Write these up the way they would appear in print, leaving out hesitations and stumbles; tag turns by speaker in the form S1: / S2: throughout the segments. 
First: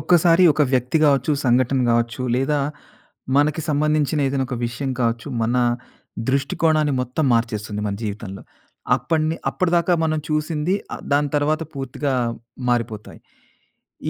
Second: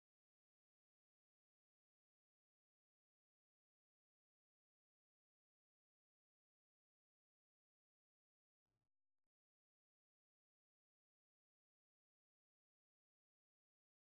S1: ఒక్కసారి ఒక వ్యక్తి గావచ్చు, సంఘటన గావచ్చు, లేదా మనకి సంబంధించిన ఏదైనా ఒక విషయం కావచ్చు, మన దృష్టికోణాన్ని మొత్తం మార్చేస్తుంది మన జీవితంలో. అప్పడిని అప్పటిదాకా మనం చూసింది దాని తర్వాత పూర్తిగా మారిపోతాయి.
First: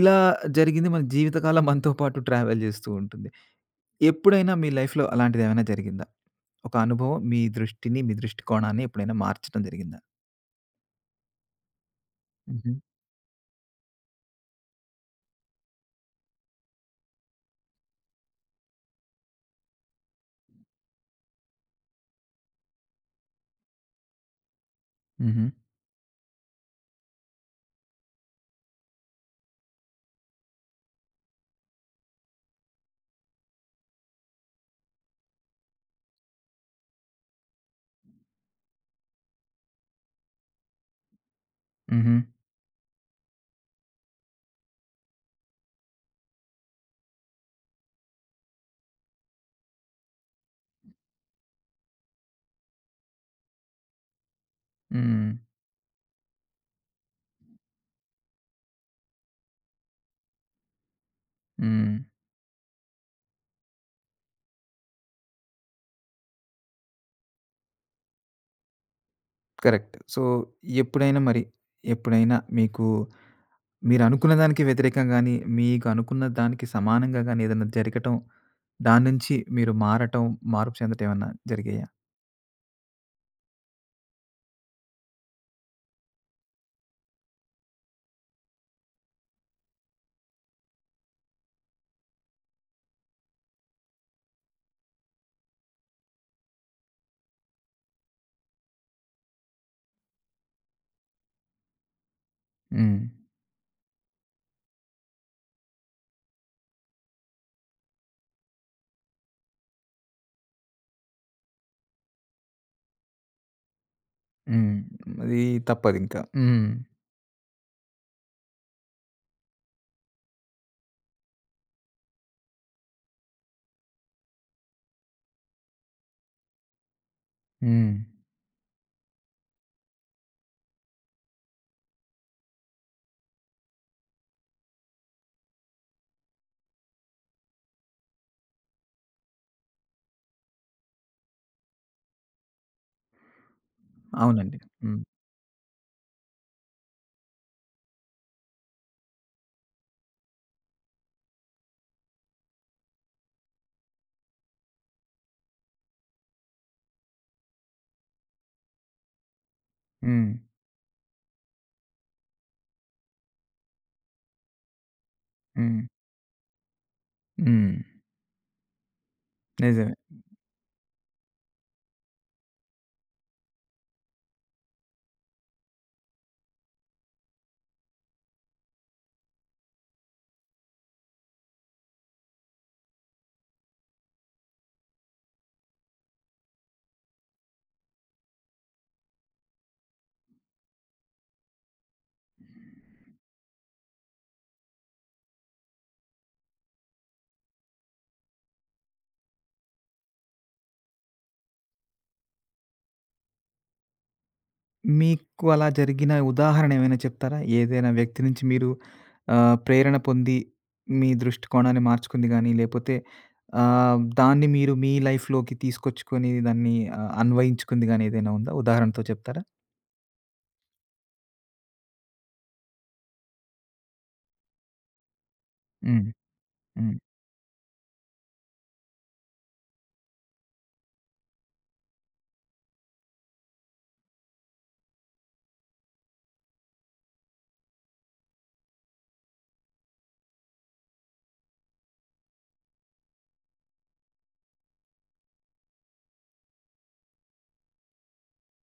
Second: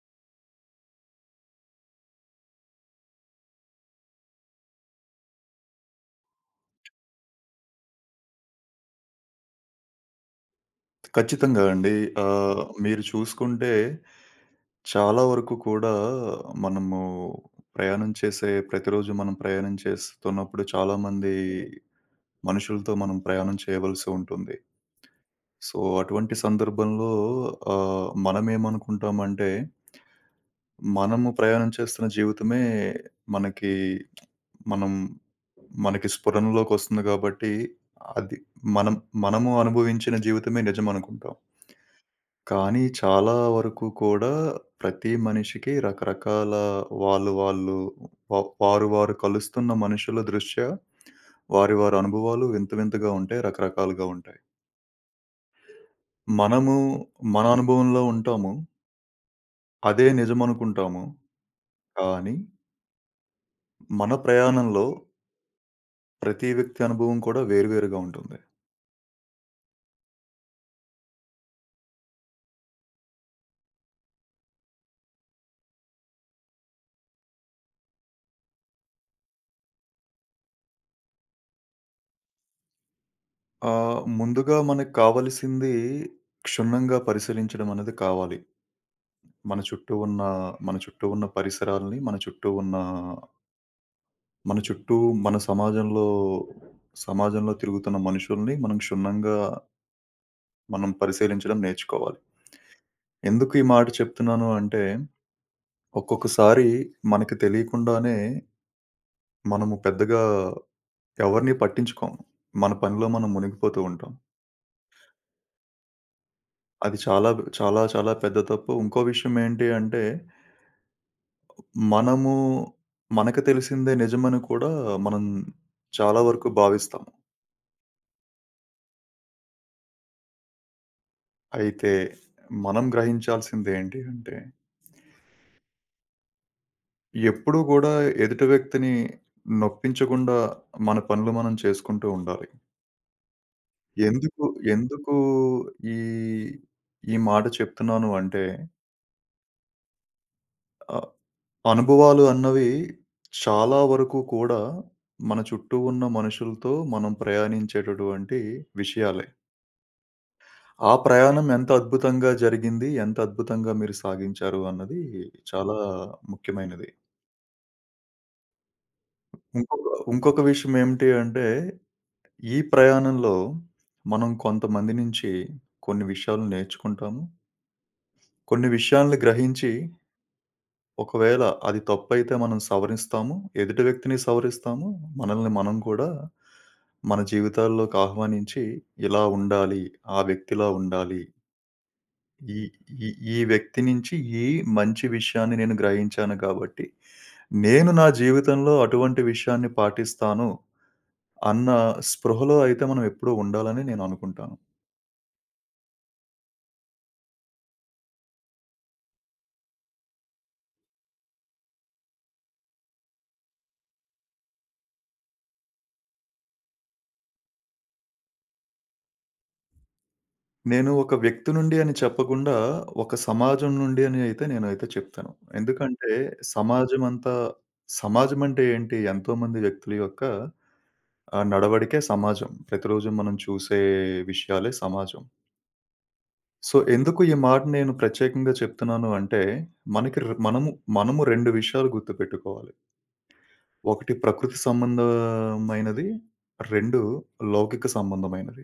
S1: ఇలా జరిగింది మన జీవితకాలం మనతో పాటు ట్రావెల్ జేస్తూ ఉంటుంది. ఎప్పుడైనా మీ లైఫ్‌లో అలాంటిదేమైనా జరిగిందా? ఒక అనుభవం మీ దృష్టిని, మీ దృష్టికోణాన్ని ఎప్పుడైనా మార్చడం జరిగిందా?
S2: ఖచ్చితంగా అండి. ఆహ్,
S1: హుహు.
S2: హ్మ్. మీరు చూసుకుంటే చాలా వరకు కూడా మనము ప్రయాణం చేసే ప్రతిరోజు మనం ప్రయాణం చేస్తున్నప్పుడు చాలామంది హ్మ్. మనుషులతో మనం ప్రయాణం చేయవలసి ఉంటుంది.
S1: హుహు.
S2: సో, అటువంటి సందర్భంలో మనమేమనుకుంటామంటే, మనము ప్రయాణం చేస్తున్న జీవితమే మనకి మనం మనకి స్ఫురణలోకొస్తుంది గాబట్టి, అది మనం మనము అనుభవించిన జీవితమే నిజమనుకుంటాం.
S1: హుహు.
S2: కానీ చాలా వరకు కూడా ప్రతి మనిషికి రకరకాల వాళ్ళు వాళ్ళు వ వారు వారు కలుస్తున్న మనుషుల దృష్ట్యా వారి వారి అనుభవాలు వింత వింతగా ఉంటాయి. రకరకాలుగా ఉంటాయి.
S1: హ్మ్.
S2: మనము మన అనుభవంలో ఉంటాము. అదే నిజమనుకుంటాము.
S1: హ్మ్.
S2: కానీ మన ప్రయాణంలో ప్రతి వ్యక్తి అనుభవం కూడా వేరు వేరుగా ఉంటుంది.
S1: కరెక్ట్. సో, ఎప్పుడైనా మరి, ఎప్పుడైనా మీకు మీరనుకున్న దానికి వ్యతిరేకంగా గాని, మీకు అనుకున్న దానికి సమానంగా గాని ఏదన్నా జరగటం, దాని నుంచి మీరు మారటం, మార్పు చెందటం ఏమన్నా జరిగాయా?
S2: ముందుగా మనకు కావాల్సింది క్షుణ్ణంగా పరిశీలించడం అనేది కావాలి. మన చుట్టూ ఉన్న మన చుట్టూ ఉన్న పరిసరాల్ని, మన చుట్టూ ఉన్న మన చుట్టూ మన సమాజంలో సమాజంలో తిరుగుతున్న మనుషుల్ని మనం క్షుణ్ణంగా పరిశీలించడం నేర్చుకోవాలి.
S1: హ్మ్.
S2: ఎందుకు ఈ మాట చెప్తున్నాను అంటే, ఒక్కొక్కసారి మనకు తెలియకుండానే మనము పెద్దగా ఎవరిని పట్టించుకోము. మన పనిలో మనం మునిగిపోతూ ఉంటాం.
S1: హ్మ్. అది తప్పదింకా. హ్మ్.
S2: అది చాలా, చాలా, చాలా పెద్ద తప్పు. ఇంకో విషయం ఏంటి అంటే, మనము మనకు తెలిసిందే నిజమని కూడా మనం చాలా వరకు భావిస్తాము.
S1: హ్మ్.
S2: అయితే మనం గ్రహించాల్సిందేంటి అంటే ఎప్పుడూ గూడా ఎదుటి వ్యక్తిని నొప్పించకుండా మన పనులు మనం చేసుకుంటూ ఉండాలి. ఎందుకు
S1: అవునండి. హ్మ్.
S2: ఎందుకు ఈ, ఈ మాట చెప్తున్నాను అంటే ఆహ్, అనుభవాలు అన్నవి చాలా వరకు కూడా మన చుట్టూ ఉన్న మనుషులతో మనం ప్రయాణించేటటువంటి విషయాలే.
S1: హ్మ్.
S2: ఆ ప్రయాణం ఎంత అద్భుతంగా జరిగింది, ఎంత అద్భుతంగా మీరు సాగించారు అన్నది చాలా
S1: హ్మ్.
S2: ముఖ్యమైనది.
S1: హ్మ్.
S2: ఇంకొక
S1: నిజమే.
S2: ఇంకొక విషయం ఏమిటి అంటే ఈ ప్రయాణంలో మనం కొంతమంది నుంచి కొన్ని విషయాలు నేర్చుకుంటాము. కొన్ని విషయాలను గ్రహించి ఒకవేళ అది తప్పైతే మనం సవరిస్తాము. ఎదుటి వ్యక్తిని సవరిస్తాము. మనల్ని మనం కూడా మన జీవితాల్లోకి ఆహ్వానించి ఇలా ఉండాలి. ఆ వ్యక్తిలా ఉండాలి. ఈ ఈ ఈ వ్యక్తి నుంచి ఈ మంచి విషయాన్ని నేను గ్రహించాను కాబట్టి, నేను నా జీవితంలో అటువంటి విషయాన్ని పాటిస్తాను అన్న స్పృహలో అయితే మనం ఎప్పుడూ ఉండాలని నేను అనుకుంటాను.
S1: మీకు అలా జరిగిన ఉదాహరణ ఏమైనా చెప్తారా? ఏదైనా వ్యక్తి నుంచి మీరు ప్రేరణ పొంది మీ దృష్టికోణాన్ని మార్చుకుంది గానీ, లేపోతే దాన్ని మీరు మీ లైఫ్‌లోకి తీసుకొచ్చుకొని దాన్ని అన్వయించుకుంది గానీ ఏదైనా ఉందా? ఉదాహరణతో చెప్తారా?
S2: నేను ఒక వ్యక్తి నుండి అని చెప్పకుండా, ఒక సమాజం నుండి అని అయితే నేనైతే చెప్తాను.
S1: హ్మ్.
S2: ఎందుకంటే
S1: హ్మ్.
S2: సమాజం అంతా సమాజం అంటే ఏంటి? ఎంతోమంది వ్యక్తుల యొక్క నడవడికే సమాజం. ప్రతిరోజు మనం చూసే విషయాలే సమాజం. సో, ఎందుకు ఈ మాట నేను ప్రత్యేకంగా చెప్తున్నాను అంటే, మనకి ర్ మనము మనము 2 విషయాలు గుర్తుపెట్టుకోవాలి. ఒకటి ప్రకృతి సంబంధమైనది. 2 లౌకిక సంబంధమైనది.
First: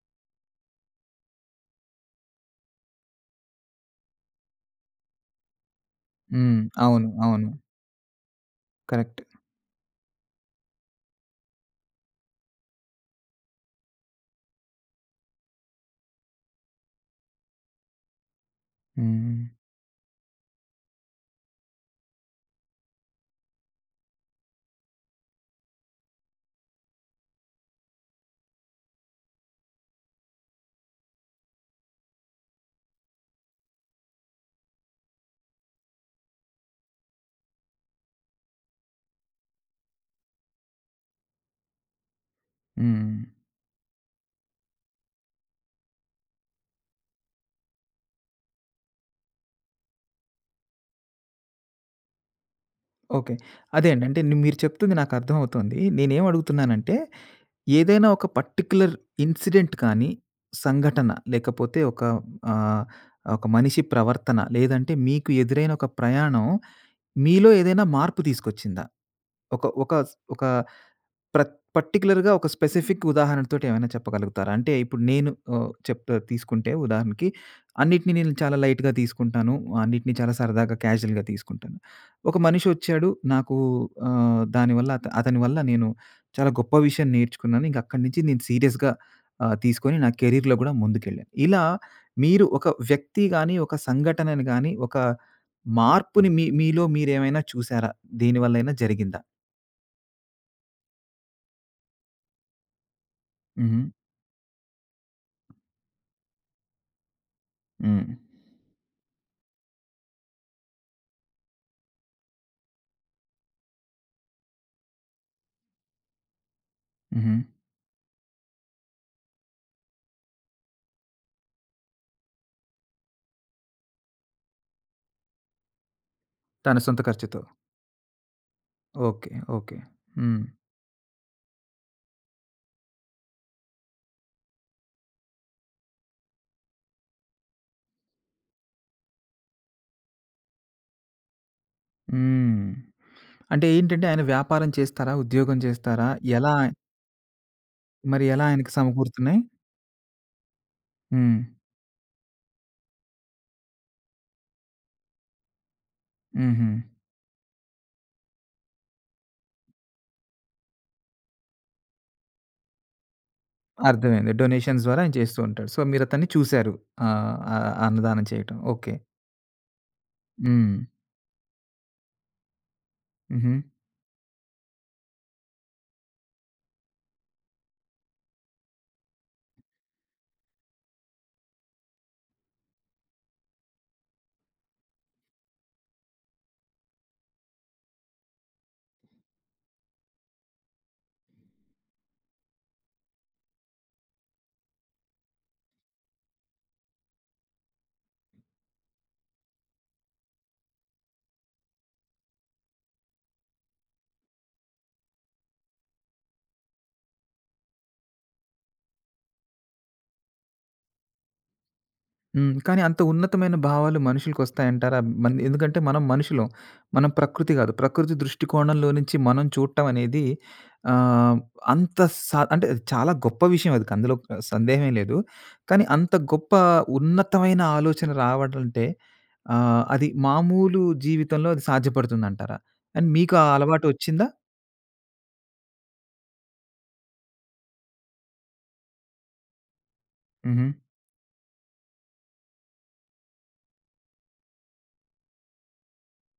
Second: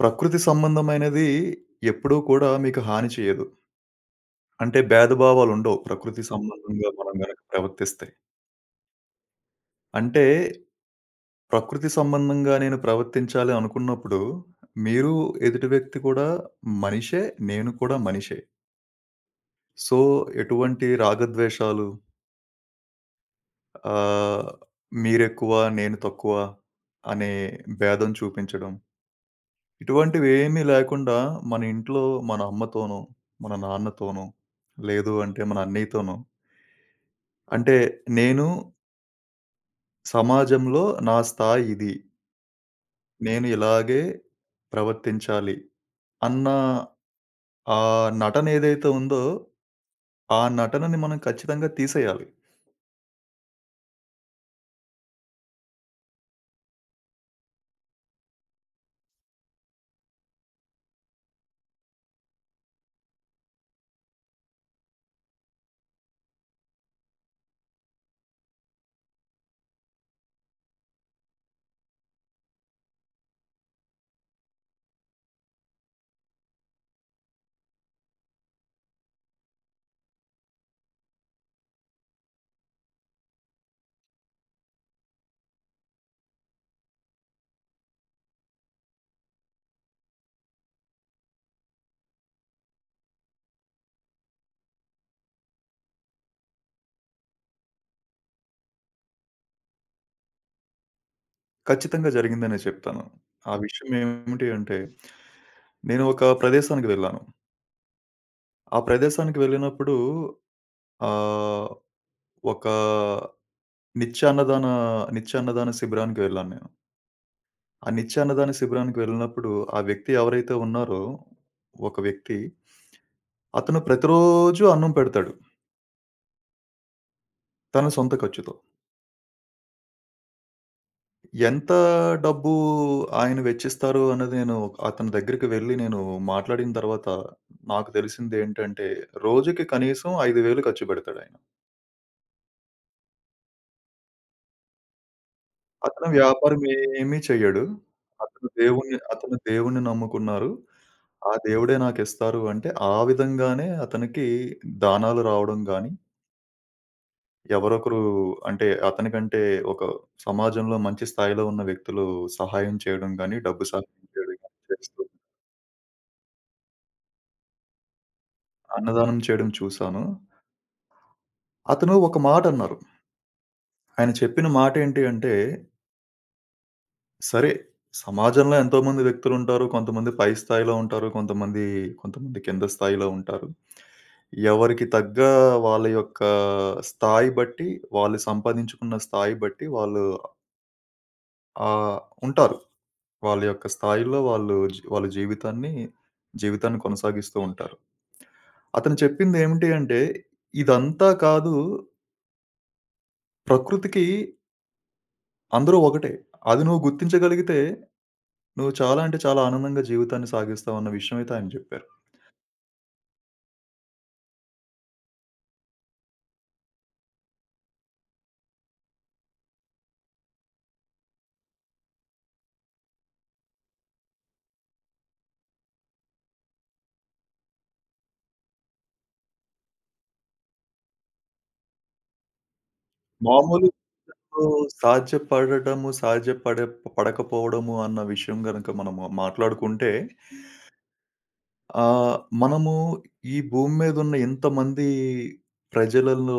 S2: ప్రకృతి సంబంధమైనది ఎప్పుడూ కూడా మీకు హాని చేయదు. అంటే భేదభావాలుండవు. ప్రకృతి
S1: హ్మ్.
S2: సంబంధంగా
S1: అవును.
S2: మనం గనక
S1: అవును.
S2: ప్రవర్తిస్తే.
S1: కరెక్ట్.
S2: అంటే ప్రకృతి సంబంధంగా నేను ప్రవర్తించాలి అనుకున్నప్పుడు, మీరు ఎదుటి వ్యక్తి కూడా మనిషే, నేను కూడా మనిషే.
S1: హ్మ్.
S2: సో, ఎటువంటి రాగద్వేషాలు ఆహ్, మీరెక్కువ, నేను తక్కువ అనే భేదం చూపించడం, ఇటువంటివి ఏమీ లేకుండా మన ఇంట్లో మన అమ్మతోనో, మన నాన్నతోనో, లేదు అంటే మన అన్నయ్యతోనో అంటే నేను సమాజంలో నా స్థాయి ఇది.
S1: హ్మ్.
S2: నేను ఇలాగే ప్రవర్తించాలి అన్న ఆ నటన ఏదైతే ఉందో, ఆ నటనని మనం ఖచ్చితంగా తీసేయాలి.
S1: ఓకే. అదే అండి. అంటే మీరు చెప్తుంది నాకు అర్థమవుతోంది. నేనేమడుగుతున్నానంటే ఏదైనా ఒక పర్టిక్యులర్ ఇన్సిడెంట్ కానీ, సంఘటన లేకపోతే ఒక ఆహ్, ఒక మనిషి ప్రవర్తన లేదంటే మీకు ఎదురైన ఒక ప్రయాణం మీలో ఏదైనా మార్పు తీసుకొచ్చిందా? ఒక ఒక ఒక పర్టిక్యులర్‌గా ఒక స్పెసిఫిక్ ఉదాహరణతోటి ఏమైనా చెప్పగలుగుతారా? అంటే ఇప్పుడు నేను చెప్తా తీసుకుంటే ఉదాహరణకి అన్నిటిని నేను చాలా లైట్‌గా తీసుకుంటాను. అన్నిటిని చాలా సరదాగా క్యాజుయల్‌గా తీసుకుంటాను. ఒక మనిషి వచ్చాడు నాకు దానివల్ల అతని వల్ల నేను చాలా గొప్ప విషయం నేర్చుకున్నాను. ఇంక అక్కడి నుంచి నేను సీరియస్‌గా తీసుకొని నా కెరీర్‌లో గూడా ముందుకెళ్ళాను. ఇలా మీరు ఒక వ్యక్తి గాని, ఒక సంఘటనను గాని, ఒక మార్పుని మీలో మీరేమైనా చూసారా? దేనివల్లైనా జరిగిందా?
S2: ఖచ్చితంగా జరిగిందనే చెప్తాను. ఆ
S1: హుహు.
S2: విషయం ఏమిటి అంటే, నేను ఒక ప్రదేశానికి వెళ్ళాను.
S1: హ్మ్.
S2: ఆ ప్రదేశానికి వెళ్ళినప్పుడు ఆహ్, ఒక నిత్యాన్నదాన నిత్యాన్నదాన శిబిరానికి వెళ్ళాను నేను.
S1: హుహు.
S2: ఆ నిత్యాన్నదాన శిబిరానికి వెళ్ళినప్పుడు ఆ వ్యక్తి ఎవరైతే ఉన్నారో, ఒక వ్యక్తి అతను ప్రతిరోజు అన్నం పెడతాడు.
S1: తన సొంత ఖర్చుతో.
S2: తన సొంత ఖర్చుతో.
S1: ఓకే. ఓకే. హ్మ్.
S2: ఎంత డబ్బు ఆయన వెచ్చిస్తారు అన్నది నేను అతని దగ్గరికి వెళ్ళి నేను మాట్లాడిన తర్వాత నాకు తెలిసిందేంటంటే, రోజుకి కనీసం 5,000 ఖర్చు పెడతాడాయన.
S1: హ్మ్. అంటే ఏంటంటే ఆయన వ్యాపారం చేస్తారా? ఉద్యోగం
S2: అతను
S1: చేస్తారా? ఎలా
S2: వ్యాపారం ఏమీ చెయ్యడు.
S1: మరి ఎలా ఆయనకి
S2: అతను
S1: సమకూరుతున్నాయి?
S2: దేవుడిని నమ్ముకున్నారు. ఆ
S1: హ్మ్.
S2: దేవుడే నాకిస్తారు అంటే, ఆ విధంగానే అతనికి దానాలు రావడం గానీ,
S1: హుహు.
S2: ఎవరొకరు అంటే అతనికంటే ఒక సమాజంలో మంచి స్థాయిలో ఉన్న వ్యక్తులు సహాయం చేయడం గానీ, డబ్బు సహాయం
S1: అర్థమైంది.
S2: చేయడం గానీ
S1: డొనేషన్స్ ద్వారా
S2: చేస్తూ
S1: ఆయన చేస్తూ ఉంటాడు. సో, మీరతన్ని చూసారు. ఆహ్, ఆహ్, అన్నదానం చేయటం. ఓకే.
S2: అన్నదానం చేయడం చూసాను.
S1: హ్మ్.
S2: అతను ఒక మాటన్నారు.
S1: హుహు.
S2: ఆయన చెప్పిన మాటేంటి అంటే, సరే సమాజంలో ఎంతోమంది వ్యక్తులుంటారు. కొంతమంది పై స్థాయిలో ఉంటారు. కొంతమంది కింద స్థాయిలో ఉంటారు. ఎవరికి తగ్గ వాళ్ళ యొక్క స్థాయి బట్టి, వాళ్ళు సంపాదించుకున్న స్థాయి బట్టి వాళ్ళు ఆహ్, ఉంటారు. వాళ్ళ యొక్క స్థాయిలో వాళ్ళ జీవితాన్ని, జీవితాన్ని కొనసాగిస్తూ ఉంటారు. అతను చెప్పిందేమిటి అంటే, ఇదంతా కాదు ప్రకృతికి అందరూ ఒకటే. అది నువ్వు గుర్తించగలిగితే, నువ్వు చాలా అంటే చాలా ఆనందంగా జీవితాన్ని సాగిస్తావన్న విషయం అయితే ఆయన జెప్పారు.
S1: హ్మ్. కానీ అంత ఉన్నతమైన భావాలు మనుషులకొస్తాయంటారా? ఎందుకంటే మనం మనుషులం. మనం ప్రకృతి కాదు. ప్రకృతి దృష్టికోణంలో నుంచి మనం చూడటం అనేది ఆహ్, అంత స అంటే అది చాలా గొప్ప విషయం అది. అందులో సందేహమే లేదు. కానీ అంత గొప్ప ఉన్నతమైన ఆలోచన రావడంటే అది మామూలు జీవితంలో అది సాధ్యపడుతుందంటారా? అండ్ మీకు ఆ
S2: మామూలు
S1: అలవాటు వచ్చిందా?
S2: ఇప్పుడు సాధ్యపడటము, పడకపోవడము అన్న విషయం గనక మనము మాట్లాడుకుంటే,
S1: హుహు.
S2: ఆహ్, మనము ఈ భూమి మీదున్న ఇంతమంది ప్రజలలో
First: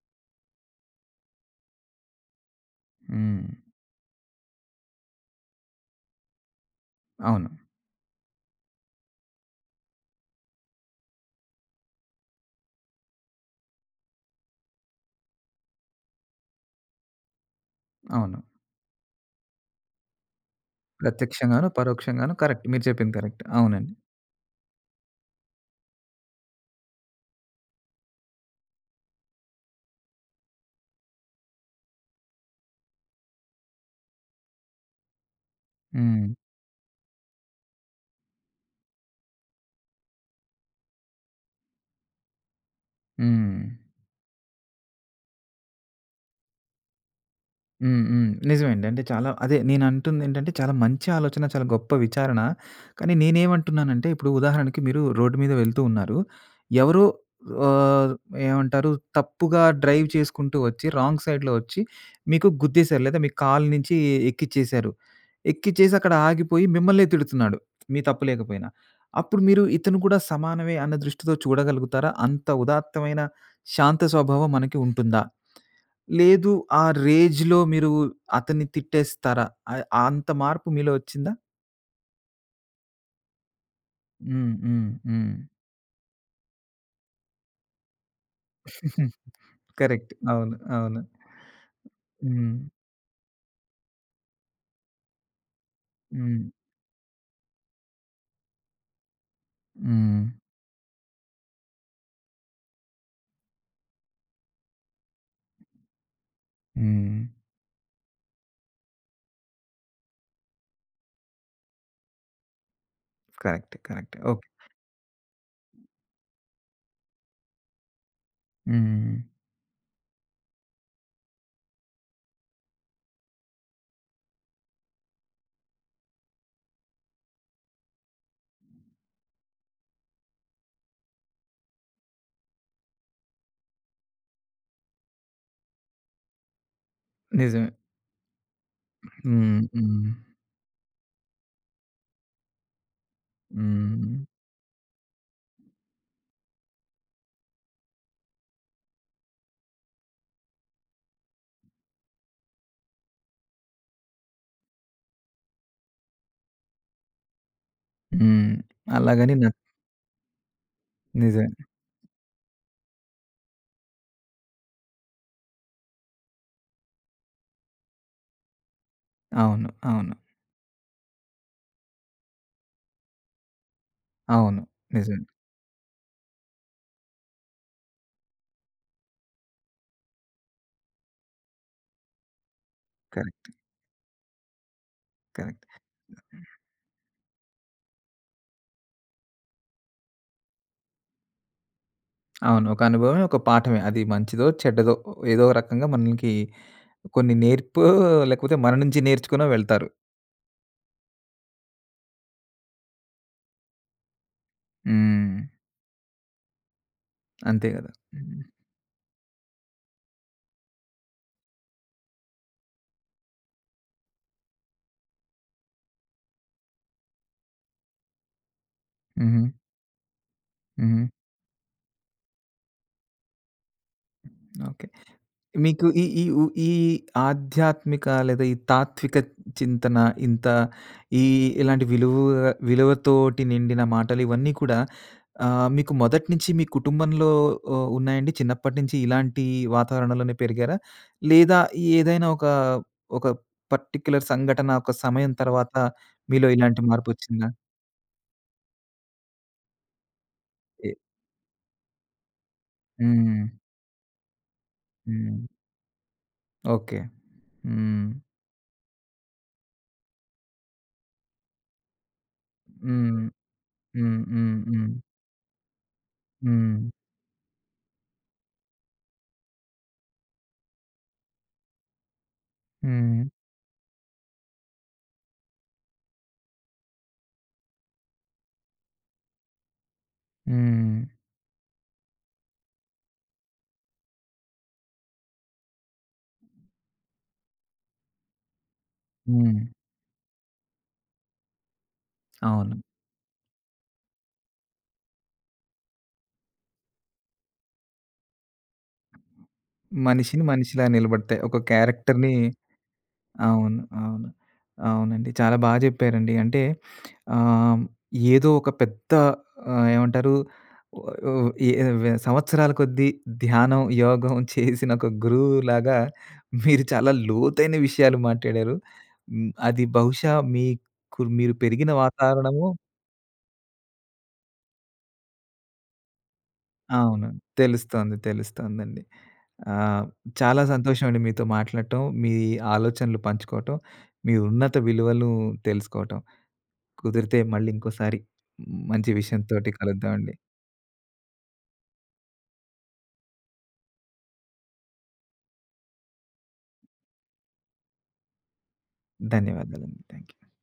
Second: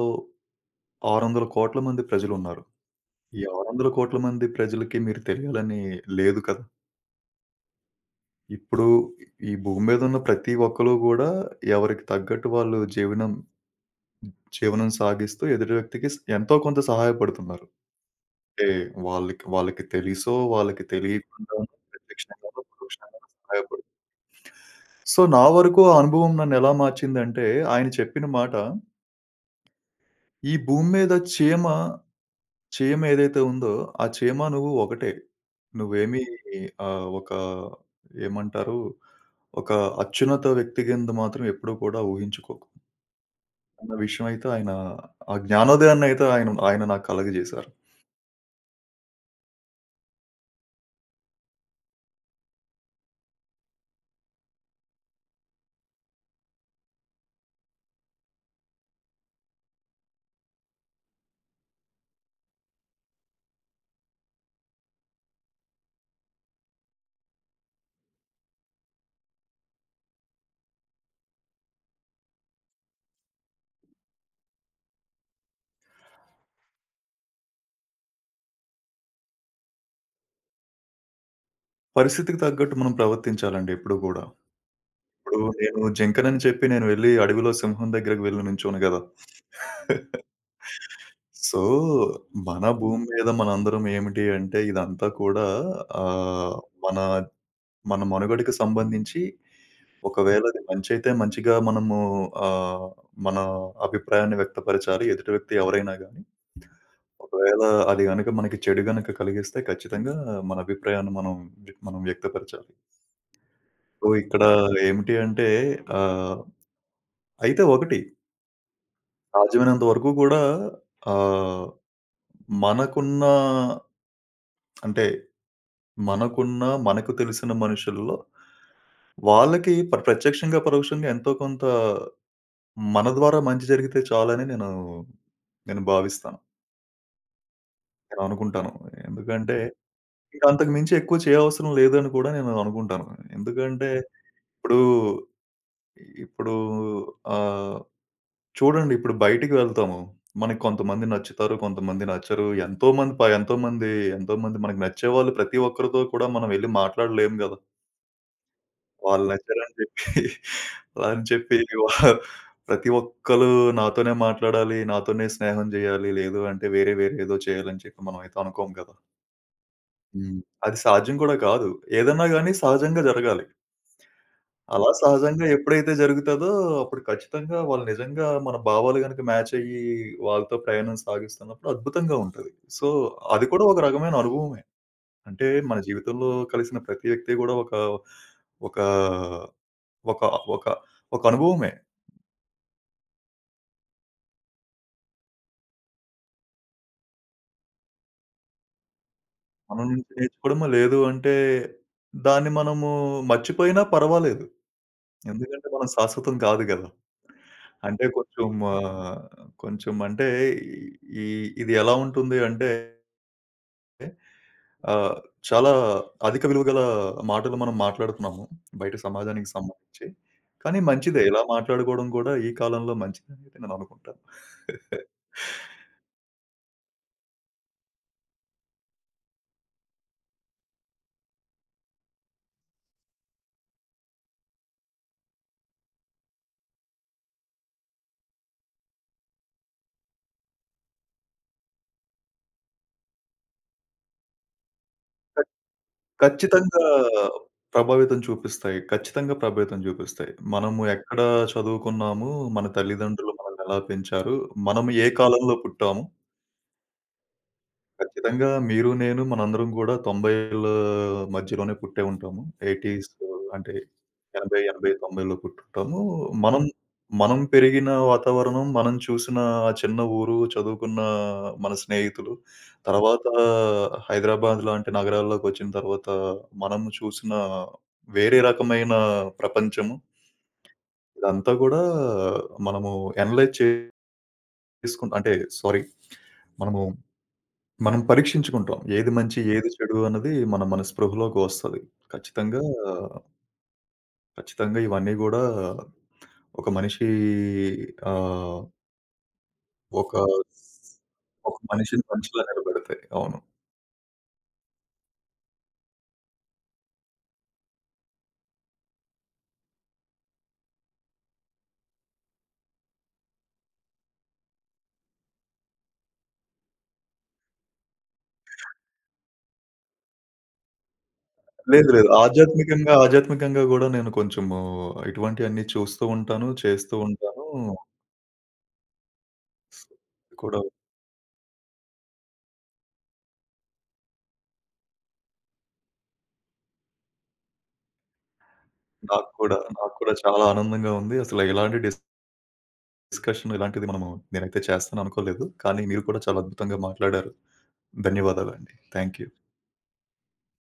S2: 600,00,00,000 మంది ప్రజలున్నారు. ఈ
S1: హ్మ్.
S2: 600,00,00,000 మంది ప్రజలకి మీరు తెలియాలని లేదు కదా!
S1: అవును.
S2: ఇప్పుడు ఈ భూమి మీదున్న ప్రతి ఒక్కళ్ళు గూడా ఎవరికి తగ్గట్టు వాళ్ళు జీవనం జీవనం సాగిస్తూ ఎదుటి వ్యక్తికి ఎంతో కొంత సహాయపడుతున్నారు.
S1: అవును.
S2: అంటే వాళ్ళకి వాళ్ళకి తెలుసో, వాళ్ళకి
S1: ప్రత్యక్షంగాను,
S2: తెలియకుండానో
S1: పరోక్షంగాను
S2: ప్రత్యక్షంగానో,
S1: కరెక్ట్. మీరు చెప్పింది
S2: పరోక్షంగానో
S1: కరెక్ట్.
S2: సహాయపడు.
S1: అవునండి.
S2: సో, నా వరకు ఆ అనుభవం నన్నెలా మార్చిందంటే, ఆయన చెప్పిన మాట, "ఈ భూమి మీద చీమ చీమ ఏదైతే ఉందో, ఆ చీమ నువ్వు ఒకటే. నువ్వేమీ
S1: హ్మ్.
S2: ఒక ఏమంటారు, ఒక అత్యున్నత వ్యక్తి కింద మాత్రం ఎప్పుడూ కూడా ఊహించుకోకు".
S1: హ్మ్.
S2: అన్న విషయం అయితే ఆయన ఆ జ్ఞానోదయాన్నయితే ఆయన ఆయన నాకు కలగజేశారు.
S1: హ్మ్. హ్మ్. నిజమేండి. అంటే చాలా అదే నేనంటుందేంటంటే చాలా మంచి ఆలోచన, చాలా గొప్ప విచారణ. కానీ నేనేమంటున్నానంటే ఇప్పుడు ఉదాహరణకి మీరు రోడ్డు మీద వెళ్తూ ఉన్నారు. ఎవరో ఆహ్, ఏమంటారు తప్పుగా డ్రైవ్ చేసుకుంటూ వచ్చి రాంగ్ సైడ్‌లో వచ్చి మీకు గుద్దేశారు. లేదా మీ కాలు నుంచి ఎక్కిచ్చేశారు. ఎక్కిచ్చేసి అక్కడ ఆగిపోయి మిమ్మల్నే తిడుతున్నాడు. మీ తప్పు లేకపోయినా. అప్పుడు మీరు ఇతను కూడా సమానమే అన్న దృష్టితో చూడగలుగుతారా? అంత ఉదాత్తమైన శాంత స్వభావం మనకి ఉంటుందా? లేదు. ఆ రేజ్‌లో మీరు అతన్ని తిట్టేస్తారా? అ అంత మార్పు మీలో వచ్చిందా?
S2: పరిస్థితికి తగ్గట్టు మనం ప్రవర్తించాలండి ఎప్పుడు గూడా.
S1: హ్మ్. హ్మ్. హ్మ్.
S2: ఇప్పుడు నేను జింకనని చెప్పి నేను వెళ్లి అడవిలో సింహం దగ్గరికి వెళ్లి నించోను గదా!
S1: కరెక్ట్. అవును. అవును.
S2: సో,
S1: హ్మ్.
S2: మన భూమి మీద మనందరం ఏమిటి అంటే ఇదంతా కూడా
S1: హ్మ్.
S2: ఆహ్, మన మన మనుగడకి సంబంధించి
S1: హ్మ్.
S2: ఒకవేళ అది మంచైతే మంచిగా మనము ఆహ్, మన అభిప్రాయాన్ని వ్యక్తపరచాలి. ఎదుటి వ్యక్తి ఎవరైనా గానీ.
S1: హ్మ్.
S2: ఒకవేళ అది గనక మనకి చెడు గనక కలిగిస్తే ఖచ్చితంగా మన అభిప్రాయాన్ని మనం మనం వ్యక్తపరచాలి.
S1: కరెక్టే.
S2: సో,
S1: కరెక్టే.
S2: ఇక్కడ
S1: ఓకే.
S2: ఏమిటి అంటే ఆహ్, అయితే ఒకటి
S1: హ్మ్.
S2: సాధ్యమైనంత వరకు కూడా ఆహ్, మనకున్న అంటే మనకున్న, మనకు తెలిసిన మనుషుల్లో వాళ్ళకి ప్రత్యక్షంగా, పరోక్షంగా ఎంతో కొంత మన ద్వారా మంచి జరిగితే చాలని నేను భావిస్తాను.
S1: నిజమే.
S2: నేను అనుకుంటాను. ఎందుకంటే
S1: హ్మ్. హ్మ్.
S2: ఇంకా అంతకు మించి ఎక్కువ చేయవసరం లేదని కూడా నేను అనుకుంటాను. ఎందుకంటే
S1: హ్మ్.
S2: ఇప్పుడు, ఇప్పుడు ఆహ్ చూడండి, ఇప్పుడు బయటికి వెళ్తాము. మనకు కొంతమంది నచ్చుతారు. కొంతమంది నచ్చరు. ఎంతోమంది మనకు నచ్చేవాళ్ళు ప్రతి ఒక్కరితో కూడా మనం వెళ్లి మాట్లాడలేము గదా!
S1: హ్మ్.
S2: వాళ్ళు
S1: అలాగని నాకు
S2: నచ్చారని చెప్పి అలా అని
S1: నిజమే.
S2: చెప్పి వా ప్రతి ఒక్కళ్ళు నాతోనే మాట్లాడాలి. నాతోనే స్నేహం జేయాలి. లేదు అంటే వేరే వేరే ఏదో చేయాలని చెప్పి మనమైతే అనుకోము గదా!
S1: అవును. అవును.
S2: హ్మ్. అది సహజం కూడా కాదు. ఏదన్నా గాని సహజంగా జరగాలి.
S1: అవును.
S2: అలా
S1: నిజమే.
S2: సహజంగా ఎప్పుడైతే జరుగుతదో, అప్పుడు ఖచ్చితంగా వాళ్ళు నిజంగా మన భావాలు గనక మ్యాచ్ అయ్యి, వాళ్ళతో ప్రయాణం సాగిస్తున్నప్పుడు అద్భుతంగా ఉంటది. సో, అది
S1: కరెక్ట్.
S2: కూడా ఒక రకమైన అనుభవమే. అంటే
S1: కరెక్ట్.
S2: మన జీవితంలో కలిసిన ప్రతి వ్యక్తి గూడా ఒక, ఒక, ఒక, ఒక అనుభవమే.
S1: అవును. ఒక అనుభవమే, ఒక పాఠమే. అది మంచిదో, చెడ్డదో ఏదో రకంగా మనకి కొన్ని నేర్పో లేకపోతే మన నుంచి నేర్చుకునో
S2: మన
S1: వెళ్తారు.
S2: నుంచి నేర్చుకోవడమో లేదు అంటే, దాన్ని మనము మర్చిపోయినా పర్వాలేదు.
S1: హ్మ్.
S2: ఎందుకంటే మనం శాశ్వతం కాదు గదా!
S1: అంతే గదా!
S2: అంటే
S1: హ్మ్.
S2: కొంచెం ఆహ్, కొంచెం అంటే ఈ ఇది ఎలా ఉంటుంది అంటే ఆహ్, చాలా అధిక విలువ గల మాటలు మనం మాట్లాడుతున్నాము బయట
S1: హుహు.
S2: సమాజానికి సంబంధించి. కానీ
S1: హుహు.
S2: మంచిదే ఇలా మాట్లాడుకోవడం కూడా ఈ కాలంలో మంచిదనేది నేను అనుకుంటాను.
S1: ఓకే. మీకు ఈ ఈ ఈ ఆధ్యాత్మిక లేదా ఈ తాత్విక చింతన ఇంత ఈ ఇలాంటి విలువతోటి నిండిన మాటలు ఇవన్నీ కూడా మీకు మొదటి నుంచి మీ కుటుంబంలో ఉన్నాయండి? చిన్నప్పటి నుంచి ఇలాంటి వాతావరణంలోనే పెరిగారా? లేదా ఏదైనా ఒక పర్టిక్యులర్ సంఘటన ఒక సమయం
S2: క
S1: తర్వాత మీలో ఇలాంటి
S2: ఖచ్చితంగా
S1: మార్పొచ్చిందా?
S2: ప్రభావితం చూపిస్తాయి. ఖచ్చితంగా ప్రభావితం చూపిస్తాయి. మనము
S1: ఎ
S2: ఎక్కడ చదువుకున్నాము, మన తల్లిదండ్రులు
S1: హ్మ్.
S2: మనల్ని ఎలా పెంచారు, మనం ఏ
S1: హ్మ్.
S2: కాలంలో పుట్టాము?
S1: ఓకే. హ్మ్.
S2: ఖచ్చితంగా మీరు, నేను, మనందరం గూడా 90ల మధ్యలోనే పుట్టే ఉంటాము. 80స్
S1: హ్మ్.
S2: అంటే
S1: హ్మ్. హ్మ్.
S2: 80,
S1: హ్మ్.
S2: 80, 90లో పుట్టుంటాము. మనం
S1: హ్మ్.
S2: మనం పెరిగిన వాతావరణం, మనం చూసిన ఆ చిన్న ఊరు, చదువుకున్న మన స్నేహితులు,
S1: హ్మ్.
S2: తర్వాత హైదరాబాద్ లాంటి నగరాల్లోకొచ్చిన తర్వాత మనం చూసిన వేరే రకమైన ప్రపంచము.
S1: హ్మ్.
S2: ఇదంతా గూడా మనము అనలైజ్ చేసుకుంటా అంటే సారీ మనము మనం పరీక్షించుకుంటాం. ఏది మంచి,
S1: హ్మ్.
S2: ఏది చెడు అన్నది మన మన స్పృహలోకి వస్తది. ఖచ్చితంగా,
S1: అవును.
S2: ఖచ్చితంగా ఇవన్నీ గూడా ఒక మనిషి ఆహ్, ఒక
S1: మనిషిని మనిషిలా నిలబడతాయి. ఒక
S2: ఒక మనిషిని
S1: క్యారెక్టర్‌ని
S2: మనిషిలా నిలబెడతాయి. అవును.
S1: అవును. అవును. అవునండి. చాలా బా జెప్పారండి. అంటే ఆహ్, ఏదో ఒక పెద్ద ఏమంటారు ఆహ్, ఎ సంవత్సరాల కొద్దీ ధ్యానం, యోగం చేసిన ఒక గురువులాగా మీరు చాలా లోతైన విషయాలు మాట్లాడారు. హ్మ్. అది బహుశా మీకు మీరు
S2: లేదు,
S1: పెరిగిన
S2: లేదు.
S1: వాతావరణము
S2: ఆధ్యాత్మికంగా, ఆధ్యాత్మికంగా గూడా నేను కొంచెము ఇటువంటియన్నీ చూస్తూ ఉంటాను, చేస్తూ
S1: అవును.
S2: ఉంటాను
S1: తెలుస్తోంది. తెలుస్తోందండి. ఆహ్,
S2: కూడా.
S1: చాలా సంతోషం అండి మీతో మాట్లాడటం, మీ ఆలోచనలు పంచుకోవటం, మీ ఉన్నత విలువలు తెలుసుకోవటం. కుదిరితే మళ్ళీ ఇంకోసారి మంచి విషయంతోటి
S2: నాకు కూడా
S1: కలుద్దామండి.
S2: చాలా ఆనందంగా ఉంది. అసలు ఇలాంటి డిస్కషన్ ఇలాంటిది మనము నేనైతే చేస్తాను అనుకోలేదు. కానీ మీరు కూడా చాలా అద్భుతంగా మాట్లాడారు. ధన్యవాదాలండి. Thank you.
S1: ధన్యవాదాలండి. థాంక్స్.